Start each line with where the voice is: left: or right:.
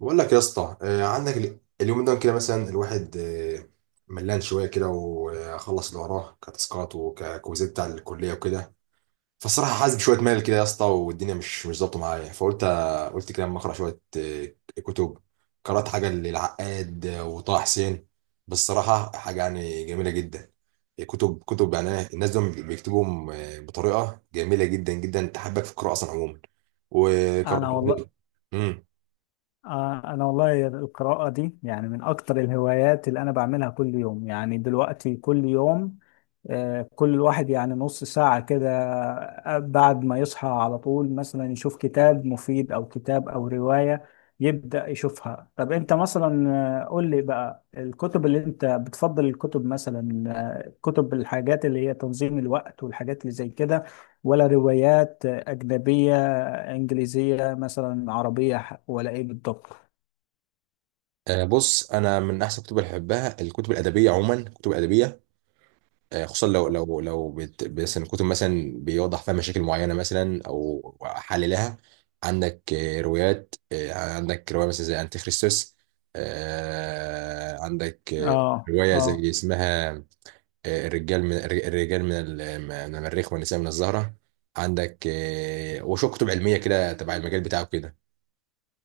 right: بقول لك يا اسطى آه، عندك اليوم ده كده مثلا الواحد آه، ملان شويه كده وخلص اللي وراه كتاسكات وككوزات بتاع الكليه وكده. فالصراحه حاسس بشويه مال كده يا اسطى، والدنيا مش ظابطه معايا، فقلت آه، قلت كده اما اقرا شويه آه، كتب. قرات حاجه للعقاد آه، وطه حسين. بالصراحه حاجه يعني جميله جدا. كتب يعني الناس دول بيكتبوا آه، بطريقه جميله جدا جدا، تحبك في القراءه اصلا عموما. وقرات
left: انا والله.
right: مم.
left: القراءة دي يعني من اكتر الهوايات اللي انا بعملها كل يوم، يعني دلوقتي كل يوم. كل الواحد يعني نص ساعة كده، بعد ما يصحى على طول مثلا يشوف كتاب مفيد او كتاب او رواية يبدأ يشوفها. طب انت مثلا، قول لي بقى الكتب اللي انت بتفضل، الكتب مثلا كتب الحاجات اللي هي تنظيم الوقت والحاجات اللي زي كده، ولا روايات أجنبية انجليزيه مثلا، عربيه ولا ايه بالضبط؟
right: آه، بص، انا من احسن الكتب اللي بحبها الكتب الادبيه عموما، الكتب الادبيه آه، خصوصا مثلا كتب مثلا بيوضح فيها مشاكل معينه مثلا او حللها. عندك آه، روايات آه، عندك روايه مثلا زي انتي خريستوس آه، عندك آه،
left: اه،
right: روايه
left: اه،
right: زي اسمها آه، الرجال من المريخ والنساء من الزهره. عندك آه، وشو كتب علميه كده تبع المجال بتاعه كده.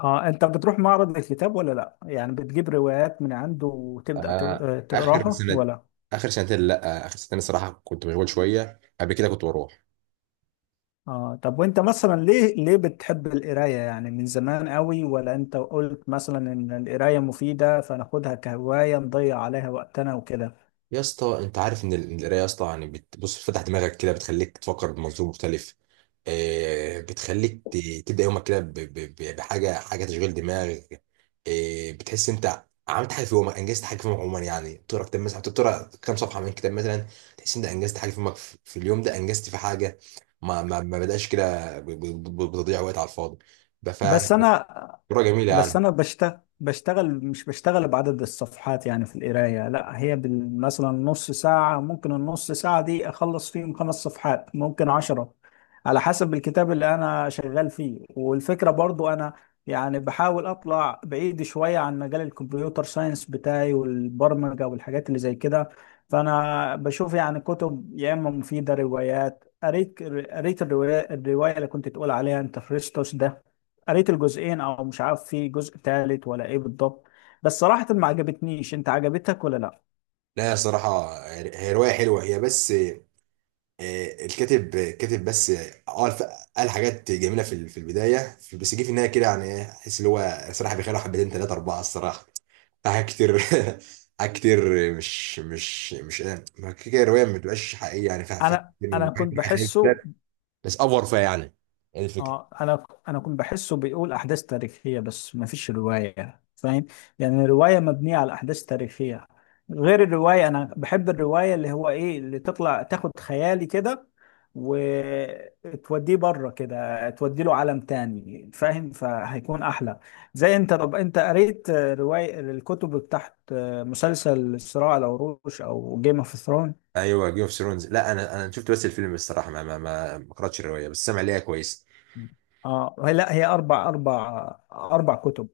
left: اه، انت بتروح معرض الكتاب ولا لا؟ يعني بتجيب روايات من عنده وتبدا
right: آه، اخر
left: تقراها
right: سنة،
left: ولا؟
right: اخر سنتين، لا اخر سنتين الصراحه كنت مشغول شويه، قبل كده كنت بروح.
left: اه، طب وانت مثلا ليه ليه بتحب القرايه؟ يعني من زمان قوي، ولا انت قلت مثلا ان القرايه مفيده فناخدها كهوايه نضيع عليها وقتنا وكده؟
right: يا اسطى انت عارف ان القرايه يا اسطى يعني بتبص، بتفتح دماغك كده، بتخليك تفكر بمنظور مختلف. آه بتخليك تبدا يومك كده بحاجه، حاجه تشغيل دماغ. آه بتحس انت عملت حاجه في يومك، انجزت حاجه في يومك عموما، يعني تقرا كتاب مثلا، تقرا كام صفحه من كتاب مثلا، تحس انت انجزت حاجه في يومك، في في اليوم ده انجزت في حاجه. ما بداش كده بتضيع وقت على الفاضي.
left: بس انا
right: رواية جميلة
left: بس
right: يعني.
left: انا بشتغل مش بشتغل بعدد الصفحات يعني في القرايه. لا هي مثلا نص ساعه، ممكن النص ساعه دي اخلص فيهم 5 صفحات ممكن 10، على حسب الكتاب اللي انا شغال فيه. والفكره برضو انا يعني بحاول اطلع بعيد شويه عن مجال الكمبيوتر ساينس بتاعي والبرمجه والحاجات اللي زي كده. فانا بشوف يعني كتب يا اما مفيده، روايات. قريت الروايه اللي كنت تقول عليها انت، فريستوس ده. قريت الجزئين او مش عارف في جزء تالت ولا ايه بالضبط. بس صراحة ما عجبتنيش. انت عجبتك ولا لا؟
right: لا صراحة هي رواية حلوة هي، بس آه، الكاتب كاتب، بس اه قال حاجات جميلة في في البداية بس جه في النهاية كده يعني إيه، احس اللي هو صراحة بيخلوا حبتين تلاتة أربعة الصراحة حاجات كتير. حاجات كتير. مش آه، ما كده كده الرواية ما بتبقاش حقيقية يعني، فيها فيها
left: انا
right: كتير
left: انا كنت
right: حاجات
left: بحسه.
right: كتير. بس أفور فيها يعني، هي دي الفكرة.
left: اه، انا كنت بحسه بيقول احداث تاريخيه بس ما فيش روايه، فاهم؟ يعني الروايه مبنيه على احداث تاريخيه. غير الروايه، انا بحب الروايه اللي هو ايه اللي تطلع تاخد خيالي كده وتوديه بره كده، تودي له عالم تاني، فاهم؟ فهيكون احلى. زي، انت طب انت قريت روايه الكتب بتاعت مسلسل صراع العروش او جيم اوف ثرون؟
right: ايوه، جيم اوف ثرونز، لا انا شفت بس الفيلم الصراحه ما قراتش الروايه، بس سامع ليها كويس.
left: اه، لا هي اربع كتب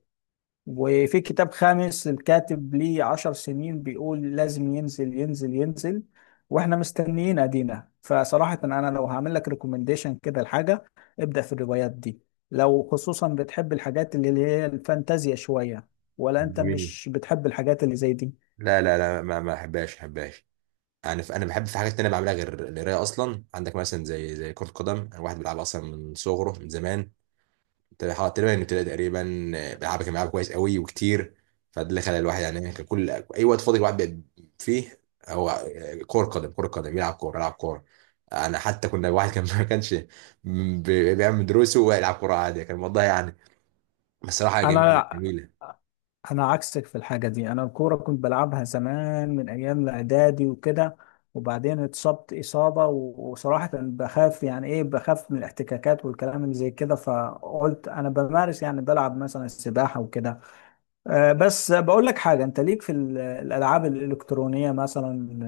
left: وفي كتاب خامس، الكاتب ليه 10 سنين بيقول لازم ينزل ينزل ينزل. واحنا مستنيين ادينا. فصراحة انا لو هعمل لك ريكومنديشن كده لحاجة، ابدأ في الروايات دي، لو خصوصا بتحب الحاجات اللي هي الفانتازيا شوية. ولا انت
right: جميل.
left: مش بتحب الحاجات اللي زي دي؟
right: لا لا لا ما ما احبهاش، احبهاش. انا بحب في حاجات تانية بعملها غير القرايه اصلا. عندك مثلا زي كره قدم، انا واحد بيلعب اصلا من صغره، من زمان، تقريبا تقريبا من ابتدائي تقريبا. بيلعبها، كان بيلعبها كويس قوي وكتير. فده اللي خلى الواحد يعني إيه، كان كل اي وقت فاضي الواحد بيبقى فيه هو كره قدم، كره قدم، يلعب كوره، يلعب كوره. انا حتى كنا واحد كان ما كانش بيعمل دروسه ويلعب كوره عادي، كان الموضوع يعني بصراحه جميله
left: انا
right: جميله.
left: انا عكسك في الحاجه دي. انا الكوره كنت بلعبها زمان من ايام الاعدادي وكده، وبعدين اتصبت اصابه وصراحه بخاف، يعني ايه، بخاف من الاحتكاكات والكلام اللي زي كده. فقلت انا بمارس يعني بلعب مثلا السباحه وكده. بس بقول لك حاجه، انت ليك في الالعاب الالكترونيه مثلا؟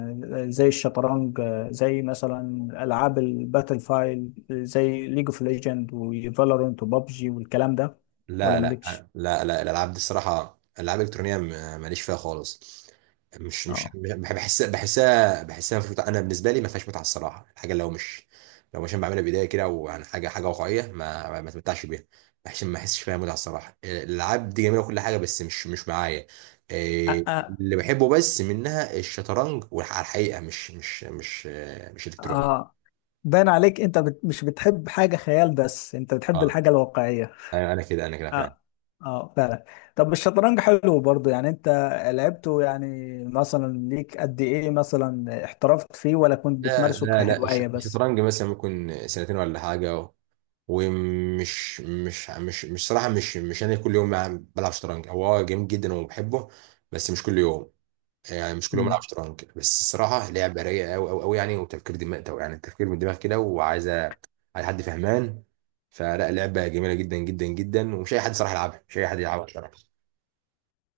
left: زي الشطرنج، زي مثلا العاب الباتل فايل زي ليج اوف ليجند وفالورنت وبابجي والكلام ده، ولا
right: لا لا
left: مالكش؟
right: لا لا الالعاب دي الصراحه الالعاب الالكترونيه ماليش فيها خالص. مش مش
left: اه.
right: بح- بحسها مش متعة. انا بالنسبه لي ما فيهاش متعه الصراحه، الحاجه لو مش أنا بعملها بايديا كده وعن حاجه، حاجه واقعيه ما اتمتعش بيها. بحس ما احسش فيها متعه الصراحه، الالعاب دي جميله وكل حاجه بس مش مش معايا.
left: أ-
right: إيه،
left: أ-
right: اللي بحبه بس منها الشطرنج والحقيقه الحقيقة، مش الكتروني.
left: اه، باين عليك انت مش بتحب حاجة خيال، بس انت بتحب
right: اه،
left: الحاجة الواقعية.
right: انا كده فعلا.
left: اه، اه فعلا. طب الشطرنج حلو برضو يعني، انت لعبته يعني، مثلا ليك قد ايه؟ مثلا احترفت فيه ولا كنت
right: لا
left: بتمارسه
right: لا لا الش-
left: كهواية بس؟
right: الشطرنج مثلا ممكن سنتين ولا حاجة، ومش مش مش مش صراحة مش أنا كل يوم بلعب شطرنج. هو آه جميل جدا وبحبه، بس مش كل يوم، يعني مش كل يوم بلعب
left: مم.
right: شطرنج، بس الصراحة لعبة رايقة أوي أوي أوي يعني، وتفكير دماغ ده يعني، التفكير من دماغ كده، وعايزة على حد فهمان. فلا، لعبة جميلة جدا جدا جدا، ومش أي حد صراحة يلعبها، مش أي حد يلعبها صراحة.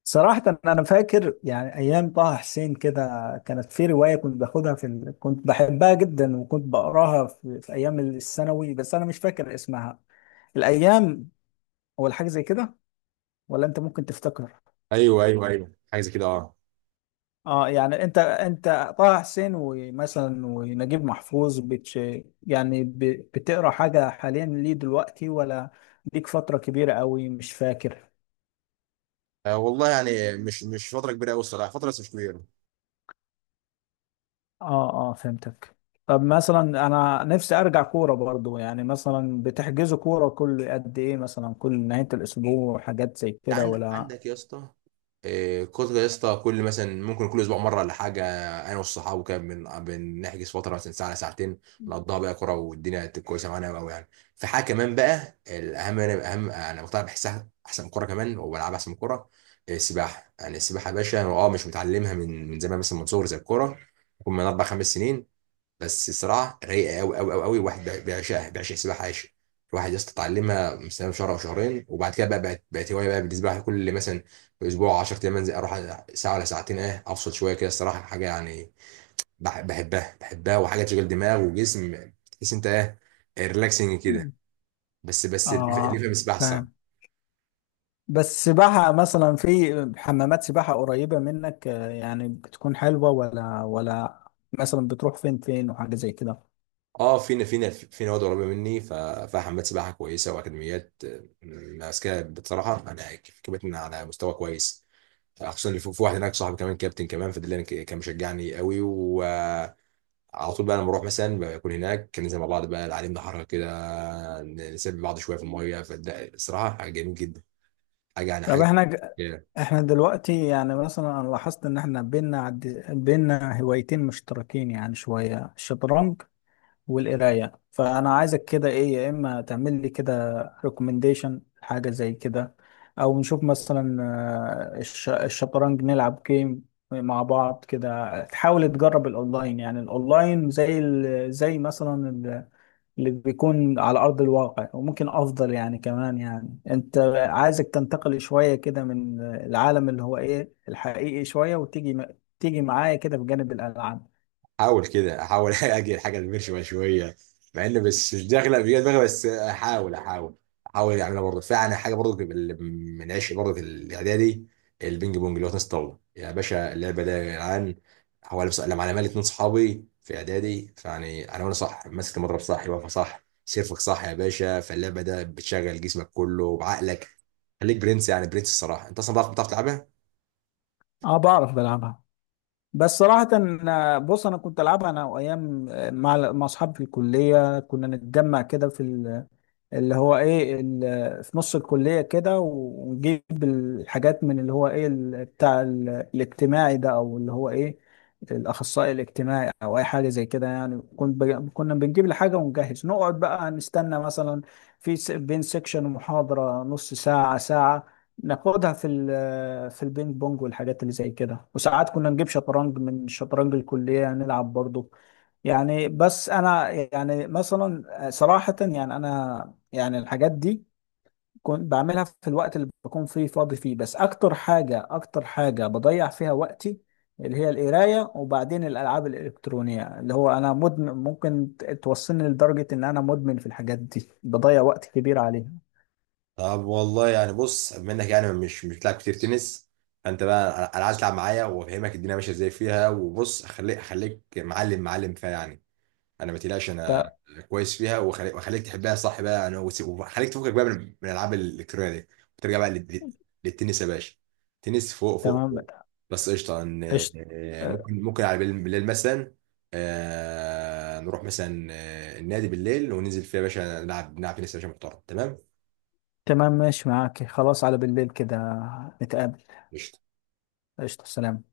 left: صراحة انا فاكر يعني ايام طه حسين كده كانت في رواية كنت باخدها كنت بحبها جدا وكنت بقراها في ايام الثانوي بس انا مش فاكر اسمها. الايام، ولا حاجة زي كده، ولا انت ممكن تفتكر؟
right: أيوه أيوه أيوه حاجة زي كده، أه.
left: اه يعني انت انت طه حسين ومثلا ونجيب محفوظ، يعني بتقرا حاجه حاليا ليه دلوقتي، ولا ليك فتره كبيره قوي مش فاكر؟
right: آه، والله يعني مش فترة كبيرة أوي الصراحة، فترة بس مش كبيرة.
left: اه، اه فهمتك. طب مثلا انا نفسي ارجع كوره برضو. يعني مثلا بتحجزوا كوره كل قد ايه؟ مثلا كل نهايه الاسبوع حاجات زي كده ولا؟
right: عندك يا اسطى آه، كتر يا اسطى، كل مثلا ممكن كل اسبوع مره ولا حاجه. انا والصحاب وكده بنحجز فتره مثلا ساعه ساعتين، نقضيها بقى كوره، والدنيا تبقى كويسه معانا قوي يعني. في حاجه كمان بقى الاهم، انا اهم انا بقتنع، بحسها احسن من الكوره كمان، وبلعبها احسن من الكوره، آه، السباحه. يعني السباحه يا باشا أنا اه مش متعلمها من من زمان مثلا من صغري زي الكوره، ممكن من اربع خمس سنين، بس صراحه رايقه قوي قوي قوي قوي، الواحد بيعشقها، بيعشق السباحه عايش. الواحد يا اسطى اتعلمها مثلا شهر او شهرين وبعد كده بقى بقت هوايه بقى بالنسبه لي. كل مثلا اسبوع 10 ايام انزل اروح ساعه ولا ساعتين، اه افصل شويه كده الصراحه، حاجه يعني بحبها، بحبها، وحاجه تشغل دماغ وجسم، تحس انت ايه، ريلاكسنج كده.
left: مم.
right: اللي
left: اه،
right: يفهم السباحه الصراحه.
left: فاهم. بس سباحة مثلا في حمامات سباحة قريبة منك، يعني بتكون حلوة، ولا ولا مثلا بتروح فين فين وحاجة زي كده؟
right: اه، فينا فينا في نواد قريبه مني، فيها حمامات سباحه كويسه واكاديميات آه، ماسكاها بصراحه، انا كفت على مستوى كويس، خصوصا اللي في في واحد هناك صاحبي كمان، كابتن كمان، فده اللي أنا كان مشجعني قوي، وعلى طول بقى لما بروح مثلا بكون هناك، كان ننزل مع بعض بقى، العالم ده حركه كده، نسبي بعض شويه في الميه، فده الصراحه حاجه جميل جدا، حاجه يعني
left: طب
right: حاجه.
left: احنا احنا دلوقتي يعني مثلا انا لاحظت ان احنا بينا هوايتين مشتركين يعني، شوية الشطرنج والقراية. فأنا عايزك كده، إيه، يا إما تعمل لي كده ريكومنديشن حاجة زي كده، أو نشوف مثلا، الشطرنج، نلعب جيم مع بعض كده. تحاول تجرب الأونلاين، يعني الأونلاين زي زي مثلا اللي بيكون على أرض الواقع، وممكن أفضل يعني كمان. يعني أنت عايزك تنتقل شوية كده من العالم اللي هو إيه الحقيقي شوية، وتيجي تيجي معايا كده بجانب الألعاب.
right: احاول كده، احاول اجي الحاجه اللي ماشيه شويه، مع ان بس مش داخله بيا دماغي، بس احاول احاول اعملها برضه. فعلا حاجه برضه اللي من عشق برضه في الاعدادي، البينج بونج، اللي هو تنس الطاوله يا باشا، اللعبه ده يا جدعان. هو بس لما انا مالي اتنين صحابي في اعدادي، فيعني انا، وانا صح ماسك المضرب صح، واقفه صح، سيرفك صح يا باشا، فاللعبه ده بتشغل جسمك كله وعقلك. خليك برنس، يعني برنس الصراحه، انت اصلا بتعرف، بتعرف تلعبها.
left: أه، بعرف بلعبها. بس صراحة أنا- بص أنا كنت ألعبها أنا وأيام، مع أصحابي في الكلية كنا نتجمع كده اللي هو ايه في نص الكلية كده، ونجيب الحاجات من اللي هو ايه بتاع الاجتماعي ده، او اللي هو ايه الاخصائي الاجتماعي او اي حاجة زي كده يعني. كنا بنجيب الحاجة ونجهز، نقعد بقى نستنى مثلا بين سيكشن محاضرة نص ساعة ساعة، ناخدها في البينج بونج والحاجات اللي زي كده. وساعات كنا نجيب شطرنج من شطرنج الكلية نلعب برضه يعني. بس انا يعني مثلا، صراحة يعني انا يعني الحاجات دي كنت بعملها في الوقت اللي بكون فيه فاضي فيه. بس اكتر حاجة، اكتر حاجة بضيع فيها وقتي اللي هي القراية، وبعدين الالعاب الالكترونية، اللي هو انا مدمن، ممكن توصلني لدرجة ان انا مدمن في الحاجات دي، بضيع وقت كبير عليها.
right: طب والله يعني بص، منك يعني مش بتلعب كتير تنس، فانت بقى انا عايز تلعب معايا، وافهمك الدنيا ماشيه ازاي فيها، وبص اخليك، اخليك معلم، معلم فيها يعني. انا ما تقلقش انا
left: ت-
right: كويس فيها، واخليك تحبها صح بقى يعني، وخليك تفكك بقى من من الالعاب الالكترونيه دي، وترجع بقى للتنس يا باشا، تنس فوق فوق
left: تمام.
right: فوق. بس قشطه
left: قشطة.
right: آه،
left: أه،
right: ممكن ممكن على بالليل، بالليل مثلا آه، نروح مثلا آه، النادي بالليل وننزل فيها يا باشا، نلعب نلعب تنس يا باشا محترم تمام.
left: تمام، ماشي معاك خلاص، على بالليل كده نتقابل.
right: قشطه.
left: قشطة، سلام.